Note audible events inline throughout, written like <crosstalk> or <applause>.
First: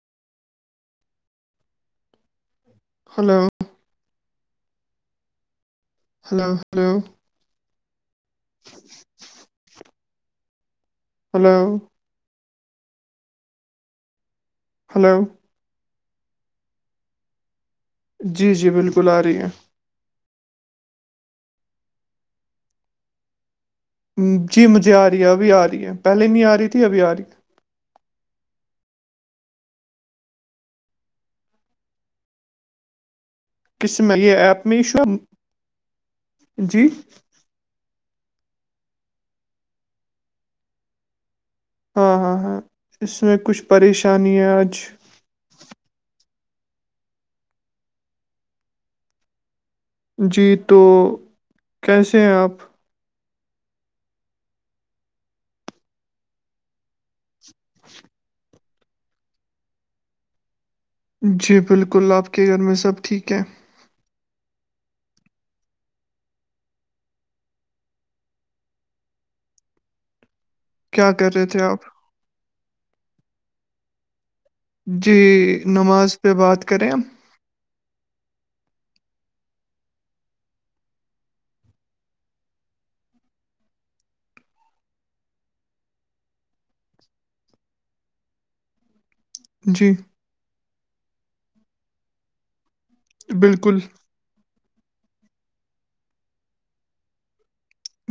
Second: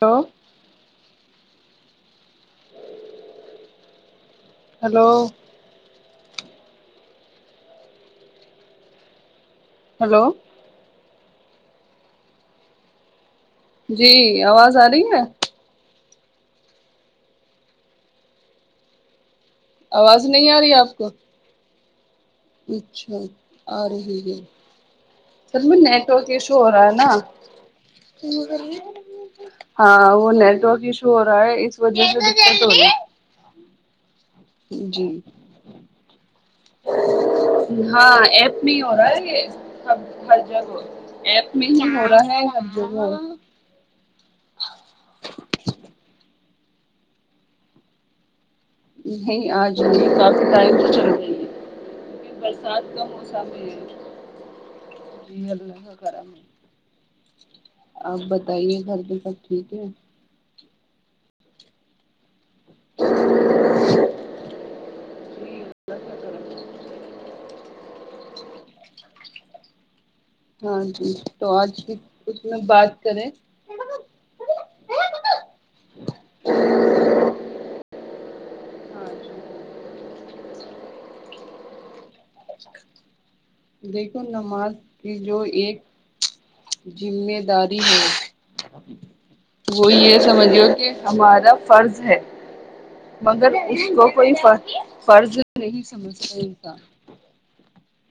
تو hello hello hello hello hello hello جی اواز ا رہی ہلو ہے جی جی بالکل ارہی ہے اواز نہیں اری اپ کو اچھا ارہی جی مجھے آ رہی ابھی ہے آ رہی ہے پہلے نیٹورک نہیں ایشو آ ہو رہی تھی رہا ہے ابھی نا آ رہی ہاں وہ نیٹورک ایشو ہو رہا ہے اس وجہ سے دے دو جلدی دقت ہو رہی کس میں یہ ایپ میں ایشو جی جی ہاں ایپ میں ہی ہو رہا ہے یہ ہر جگہ ایپ میں ہی ہو رہا ہے جو وہ پریشانیاں آج نہیں آ ج نہیں کافی ٹائم تو چل رہی ہے کیسے ہیں <unintelligible> ک آپ برسات کا موسم ہے یہ جی اللہ کا کرم ہے آپ بتائیے گھر میں سب ٹھیک ہے جی بالکل آپ کے گھر میں سب ٹھیک ہیں ہاں جی کیا کر رہے تو تھے آج بھی آپ اس میں بات کریں جی نماز پہ بات کرے دیکھو نماز کی جو ایک زمیداری ہے جی وہ یہ سمجھ ہو کہ ہمارا فرض ہے مگر بالکل اس کو کوئی فر فرض نہیں سمجھتے تھا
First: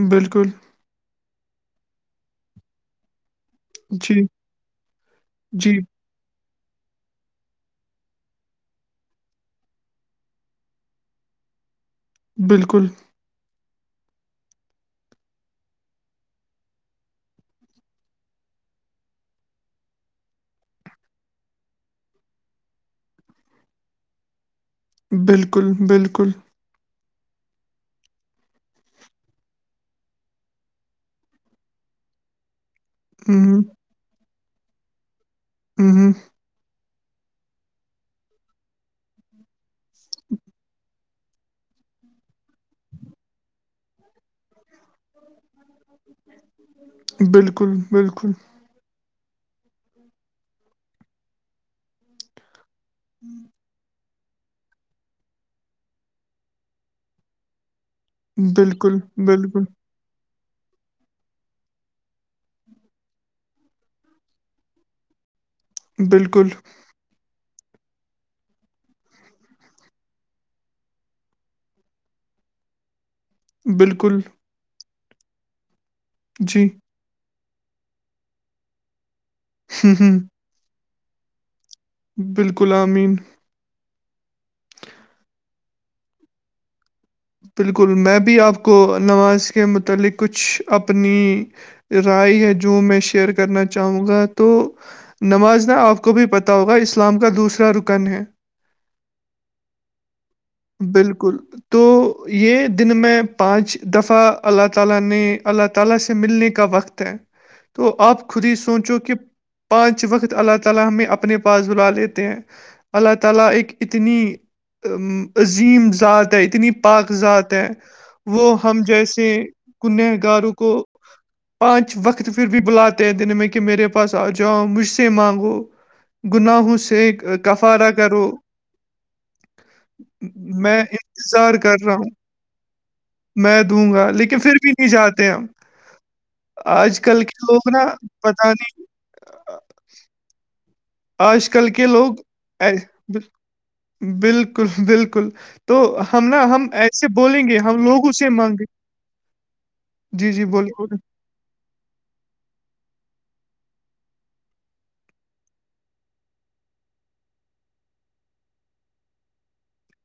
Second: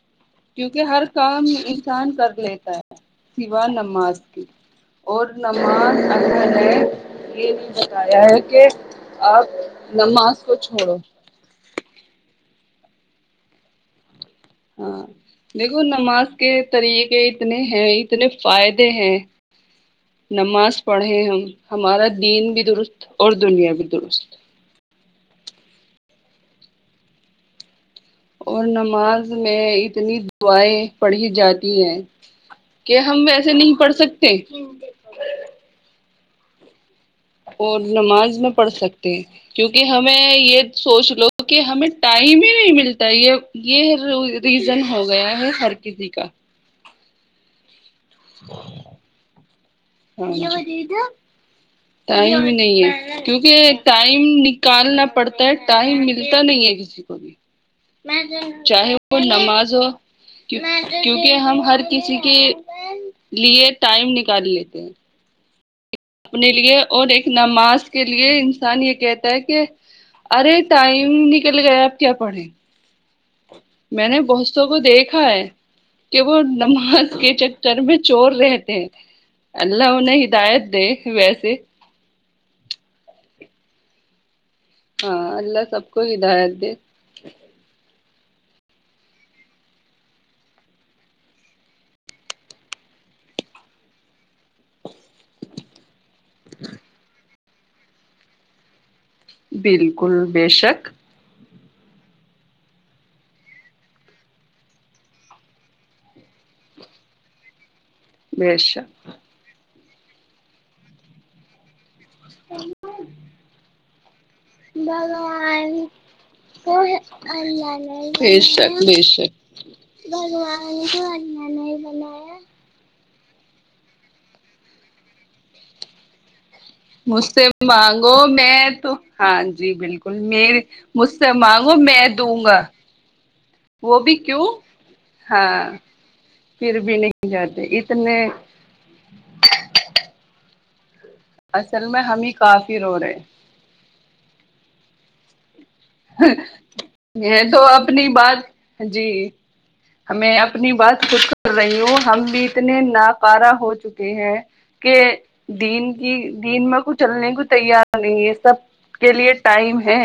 بالکل کیونکہ ہر کام انسان کر لیتا ہے سیوا نماز جی کی اور جی نماز اللہ نے یہ نہیں بتایا ہے کہ آپ نماز کو چھوڑو بالکل ہاں دیکھو نماز کے طریقے اتنے ہیں اتنے فائدے ہیں نماز پڑھیں ہم ہمارا دین بھی درست اور دنیا بھی درست بالکل بالکل اور نماز میں اتنی دعائیں پڑھی جاتی ہیں کہ ہم ہوں ویسے نہیں پڑھ سکتے ہوں ہ اور نماز میں پڑھ سکتے ہیں کیونکہ ہمیں یہ سوچ لوگ ک ہمیں ٹائم ہی نہیں ملتا یہ ہے ریزن ہو گیا ہے ہر کسی کا بالکل بالکل ٹائم ہی نہیں ہے کیونکہ ٹائم نکالنا پڑتا ہے ٹائم ملتا نہیں ہے کسی کو بھی چاہے بالکل، وہ بالکل، نماز ہو کیونکہ ہم ہر کسی کے لیے ٹائم نکال لیتے ج اپنے بالکل، لیے اور ایک نماز کے لیے انسان یہ کہتا ہے کہ ارے ٹائم نکل گیا اب کیا پڑھیں میں بالکل، نے بہتوں کو دیکھا ہے کہ وہ جی، نماز کے چ چر میں چور رہتے ہیں ہوں، اللہ ہوں، انہیں ہدایت دے ویسے بالکل امین ہاں اللہ سب کو ہدایت دے بالکل میں بھی آپ کو نماز کے متعلق کچھ اپنی رائے یا جو میں شیئر کرنا چاہوں گا تو نماز نا آپ کو بھی پتا ہوگا اسلام کا دوسرا رکن ہے بالکل بے شک بالکل تو ہ یہ دن میں پانچ دفعہ اللہ تعالی نے اللہ تعالی سے ملنے کا وقت ہے تو آپ خود ہی بے سوچو شک کہ پانچ وقت اللہ تعالی ہمیں اپنے پاس بلا لیتے ہیں اللہ تعالی ایک اتنی ام، <unintelligible> عظیم ذات ہے اتنی کو پاک ذات ہے اللہ نے بے وہ شک ہم بے جیسے شک کنہگاروں کو بھگوان اللہ نے پانچ وقت بنایا پر بھی بلاتے ہیں دن میں کہ میرے پاس آ جاؤ مجھ سے مانگو گناہوں سے مجھ سے کفارہ مانگو کرو، میں تو ہاں جی بالکل میری میں مجھ سے انتظار مانگو کر رہا میں ہوں۔ دوں گا میں دوں وہ گا بھی لیکن کیوں پھر بھی نہیں جاتے ہم ہاں پھر بھی آج کل نہیں کے جاتے لوگ نا اتنے پتہ نہیں آج کل کے اصل میں لوگ ہم ہی کافر ہو رہے بالکل بالکل تو ہم نا ہم ایسے ہیں بولیں گے تو ہم لوگ اپنی اسے بات مانگیں جی جی ہمیں جی اپنی بولیے بات خود کر رہی ہوں ہم بھی اتنے ناکارا ہو چکے ہیں کہ دین کی دین میں کو چلنے کو تیار نہیں ہے سب کے لیے ٹائم ہے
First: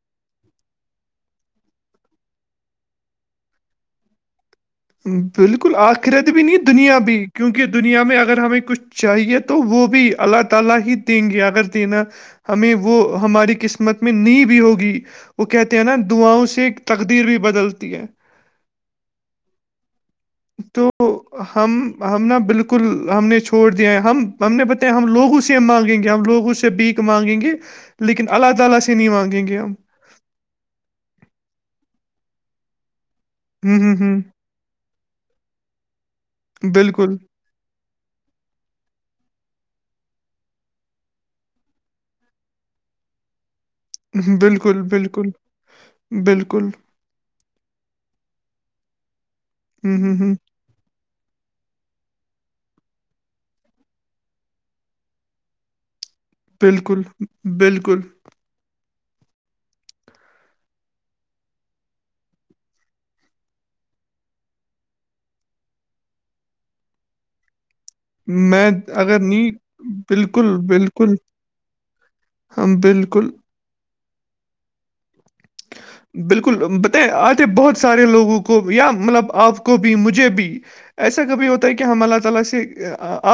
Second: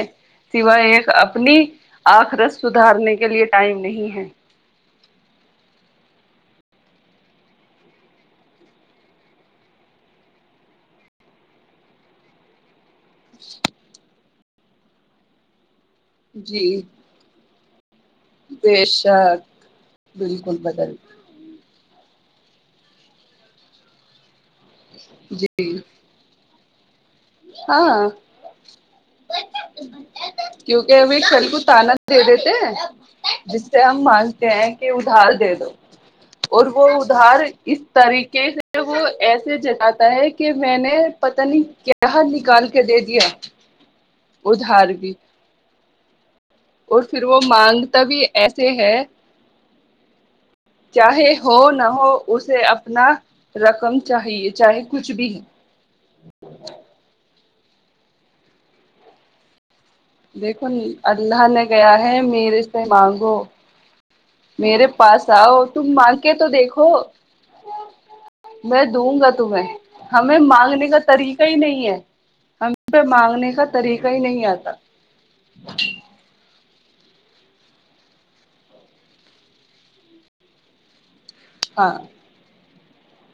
سوائے ایک اپنی آخرت سدھارنے کے لیے ٹائم نہیں ہے بالکل آخرت بھی نہیں دنیا بھی کیونکہ دنیا میں اگر ہمیں کچھ چاہیے تو تو وہ بھی اللہ تعالی ہی دیں گے اگر دینا ہمیں وہ ہماری قسمت میں نہیں بھی ہوگی وہ کہتے ہیں نا دعاؤں جی سے تقدیر بھی بدلتی ہے بے شک بالکل تو بدل ہم ہم نا بالکل ہم نے چھوڑ دیا ہے ہم ہم نے بتایا ہم لوگ اسے جی مانگیں گے ہم لوگ اس سے بیک مانگیں گے ہاں لیکن اللہ تعالی سے نہیں مانگیں گے ہم کیونکہ وہ شال کو تالا دے دیتے جس ہوں سے ہوں ہم ہوں مانتے ہیں کہ ادھار دے دو اور وہ بالکل ادھار اس طریقے سے وہ ایسے جتاتا ہے کہ میں نے پتا نہیں کیا یہاں نکال کے دے دیا بالکل ادھار بھی بالکل بالکل اور پھر وہ مانگتا بھی ایسے ہے ہوں ہوں ہوں چاہے ہو نہ ہو اسے اپنا رقم چاہیے چاہے کچھ بھی ہے بالکل بالکل دیکھو اللہ نے کہا ہے میرے سے مانگو میرے پاس آؤ تم مانگ کے تو دیکھو میں دوں اگر گا نہیں تمہیں ہمیں بالکل مانگنے کا بالکل طریقہ ہی نہیں ہے ہم پہ مانگنے کا طریقہ ہی نہیں آتا بالکل ب آتے بہت سارے لوگوں کو یا مطلب آپ کو بھی مجھے بھی ایسا کبھی ہوتا تو کہہ ہاں ہم اللہ تعالی سے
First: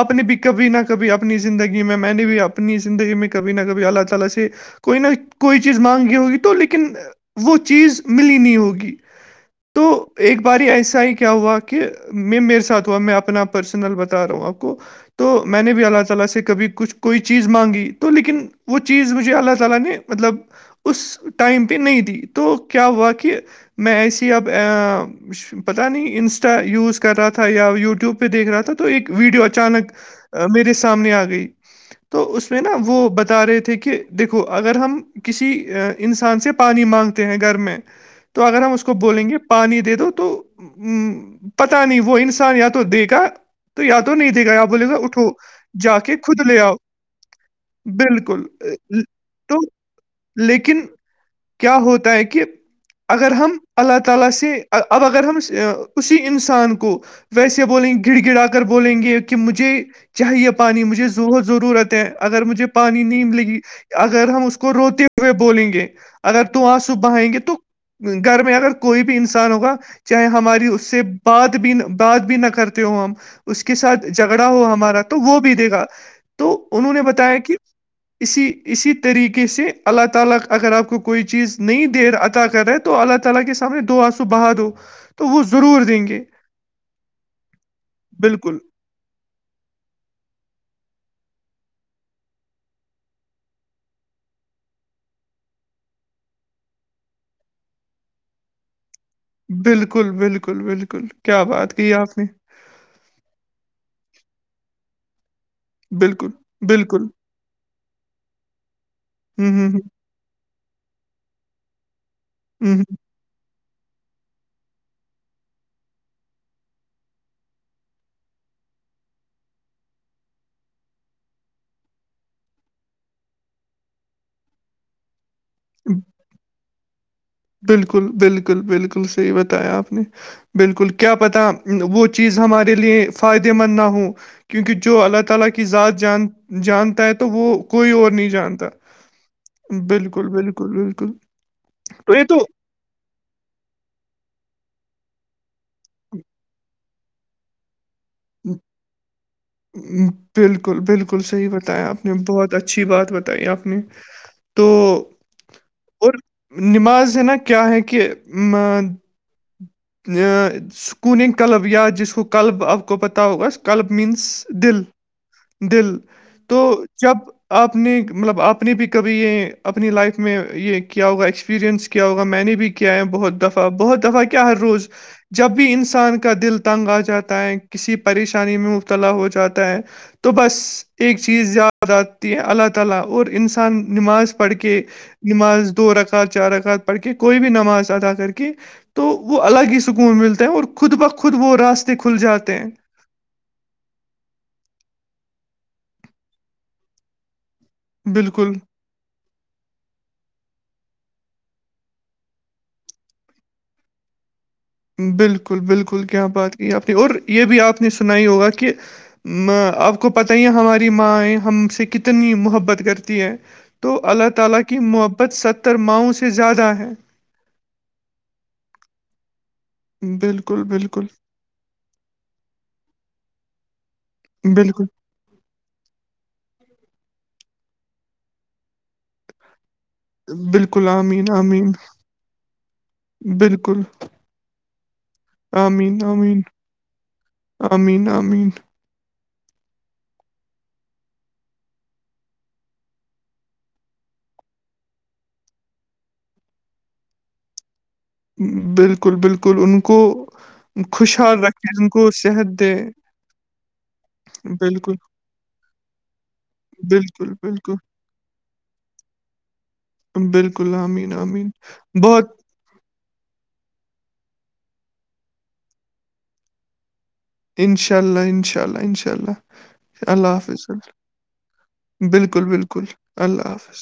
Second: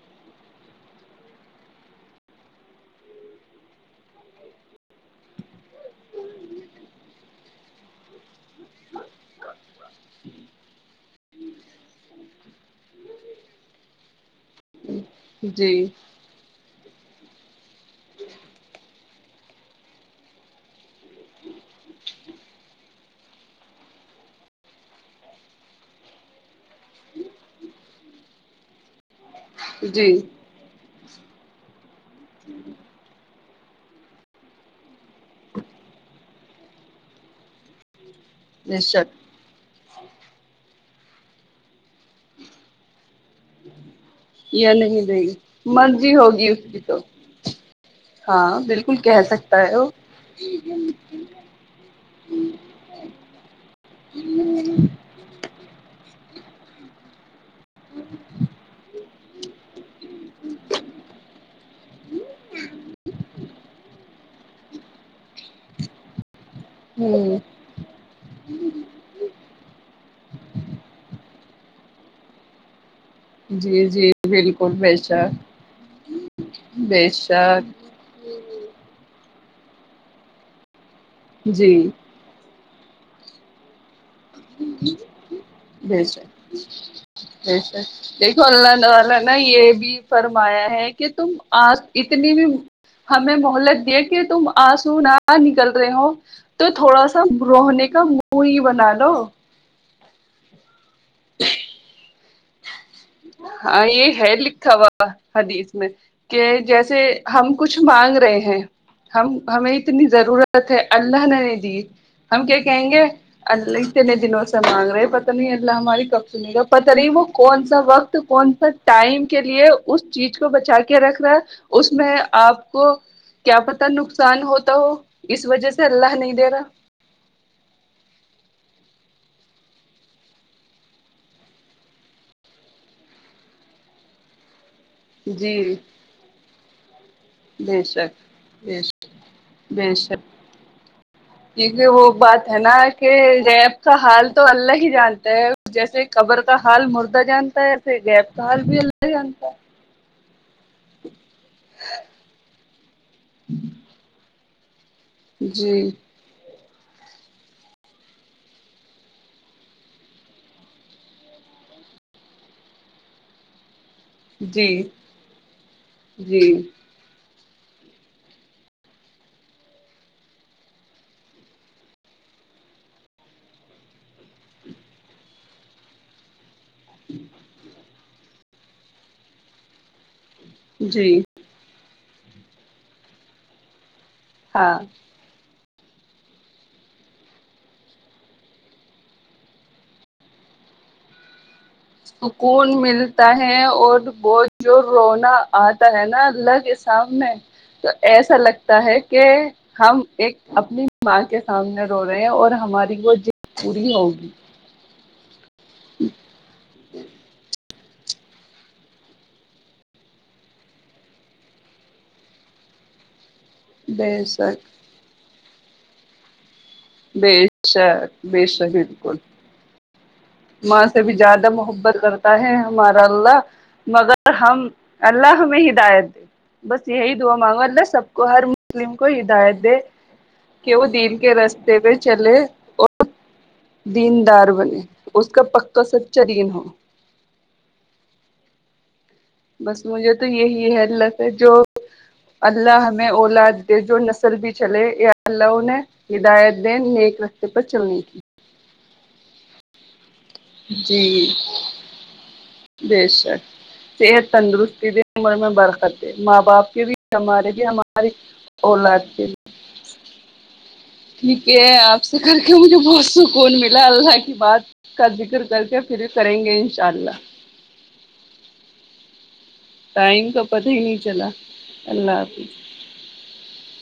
آپ نے بھی کبھی نہ کبھی اپنی زندگی میں میں نے بھی اپنی زندگی میں کبھی نہ کبھی اللہ تعالی سے کوئی نہ کوئی چیز مانگی ہوگی تو لیکن وہ چیز ملی نہیں ہوگی تو ایک بار ایسا ہی کیا ہوا کہ میں میرے سات ہوا میں اپنا پرسنل بتا رہا ہوں آپ کو تو میں نے بھی جی اللہ تعالی سے کبھی کچھ کوئی چیز مانگی تو لیکن وہ چیز مجھے اللہ تعالی نے مطلب اس ٹائم پہ نہیں دے تو کیا ہوا کہ میں ایسی اب پتا نہیں ان یوز کر رہا تھا یا یوٹیوب پہ دیکھ رہا تھا تو ایک ویڈیو اچانک جی میرے سامنے آ گئی تو اس میں نا وہ بتا رہے تھے کہ دیکھو اگر ہم کسی انسان سے پانی مانگتے ہیں گھر میں تو اگر ہم بے اس کو شک بولیں گے پانی دے دو تو ا پتا نہیں وہ انسان یا تو دے گا تو یاد تو نہیں دے گا یہ بولے گا نہیں دے اٹھو گی جا مرضی کے خود ہوگی لے اس آؤ کی تو بالکل ہاں بالکل کہہ تو سکتا ہے وہ لیکن کیا ہوتا ہے کہ اگر ہم اللہ تعالی سے اب اگر ہم اسی انسان کو ویسے بولیں گے گڑ گڑا کر بولیں گے کہ مجھے چاہیے پانی مجھے ضرورت ہے اگر مجھے پانی نہیں ملے گی اگر ہم اس کو روتے ہوئے بولیں گے اگر دو آسو بہائے ہ گے تو گھر میں اگر کوئی بھی انسان ہوگا چاہے ہماری اس سے بات بھی بات بھی نہ کرتے ہو ہم اس کے جی ساتھ جی جھگڑا ہو بالکل بے ہمارا تو وہ شک بھی دے گا تو انہوں نے بے بتایا کہ شک اسی اسی طریقے سے اللہ تعالی اگر آپ کو کوئی چیز جی نہیں دے عطا کرے اللہ تعالی کے سامنے دو آنسو بہا دو تو وہ ضرور دیں گے اسیا کیونکہ بالکل اللہ تعالی ا یہ بھی فرمایا ہے کہ تم آج اتنی بھی ہمیں مہلت دیا کہ تم آنسونا آ نکل رہے ہو تو تھوڑا سا رونے کا منہ ہی بنا لو بالکل بالکل بالکل کیا بات کی آپ نے ہاں یہ ہے لکھا ہوا حدیث میں بالکل کہ جیسے بالکل ہم کچھ مانگ رہے ہیں ہم ہوں ہوں ہمیں ہوں اتنی ضرورت ہے اللہ نے نہیں دی ہم کیا ہوں کہیں گے اللہ اتنے دنوں سے مانگ رہے پتا نہیں اللہ ہماری کب سنے گا پتا نہیں وہ کون سا وقت تو کون سا ٹائم کے لیے اس چیز کو بچا کے رکھ رہا ہے اس میں آپ کو کیا پتا نقصان ہوتا ہو اس وجہ سے ہوں اللہ نہیں دے رہا بالکل بالکل بالکل صحیح بتایا آپ نے بالکل کیا پتا وہ چیز ہمارے لیے فائدے مند نہ ہو کیونکہ جو اللہ تعالی جی کی ذات جان جانتا ہے تو وہ بے کوئی اور شک نہیں جانتا بے شک بالکل بالکل بالکل یہ وہ تو تو بات ہے نا کہ گیپ کا حال تو اللہ ہی جانتا ہے جیسے قبر کا حال مردہ جانتا ہےسے گیپ کا حال بھی اللہ جانتا ہے بالکل بالکل صحیح بتایا آپ نے بہت اچھی بات بتائی آپ نے تو جی نماز ہے نا کیا ہے کہ سکوننگ کلب یا جس کو کلب آپ کو پتہ ہوگس کلب مینس جی دل دل جی تو جب آپ نے مطلب آپ نے بھی کبھی یہ اپنی لائف میں یہ کیا ہوگا ایکسپریئنس کیا ہوا میں نے بھی کیا ہے بہت دفعہ بہت دفعہ کیا ہر روز جب بھی انسان کا دل تنگ آ جاتا ہے کسی پریشان انی میں مبتلا ہو جاتا ہے تو بس جی ایک چیز زیادہ آتی ہیں اللہ تعالی اور انسان نماز پڑھ ہاں کے نماز دو رکعت چار رکعت پڑھ کے کوئی بھی نماز ادا کر کے تو وہ الگ ہی سکون ملتا ہیں اور خود بخود وہ راست سکون مل تا ہے اور ب جو رونا آتا ہے نا اللہ کے سامنے تو ایسا بالکل لگتا ہے کہ ہم ایک اپنی ماں کے سامنے رو رہے ہیں اور ہماری وہ جد پوری ہوگی بالکل بالکل کیا بات کی آپ نے اور یہ بھی آپ نے سنائی ہوگا کہ آپ کو پتا ہی ہے ہماری ماںیں ہم سے کتنی محبت کرتی ہے تو بے اللہ تعالی شک کی محبت ستر ماؤں سے زیادہ ہے بے شک بے شک بالکل بال ماں سے بھی زیادہ محبت کرتا ہے ہمارا اللہ مگر ہم بالکل اللہ ہمیں ہدایت دے بس یہی دعا مانگو اللہ سب کو ہر مسلم کو ہدایت دے کہ وہ بالکل دین آمین کے آمین رستے پہ چلے اور بالکل دیندار بنے اس کا پکا آمین سچا آمین دین ہو امین امین بس مجھے تو یہی ہے اللہ پے جو اللہ ہمیں اولاد دے جو نسل بھی چلے یا اللہ نے ہدایت دیں نیک رستے پر چلنے کی بالکل بالکل ان کو جی خوشحال رکھے جن کو صحت دے بے شک صحت تندرستی بالکل دے عمر میں برکت دے ماں باپ کے بھی بالکل ہمارے بھی بالکل ہم ہر ایک اولاد کے بالکل امین ٹھیک آمین ہے آپ سے بہت کر کے مجھے بہت سکون ملا اللہ کی بات کا ذکر کر کے پھر کریں گے انشاء اللہ انشاء اللہ انشاء اللہ انشاء اللہ اللہ ٹائم کا حافظ پتہ ہی نہیں چلا اللہ بالکل حافظ بالکل اللہ حافظ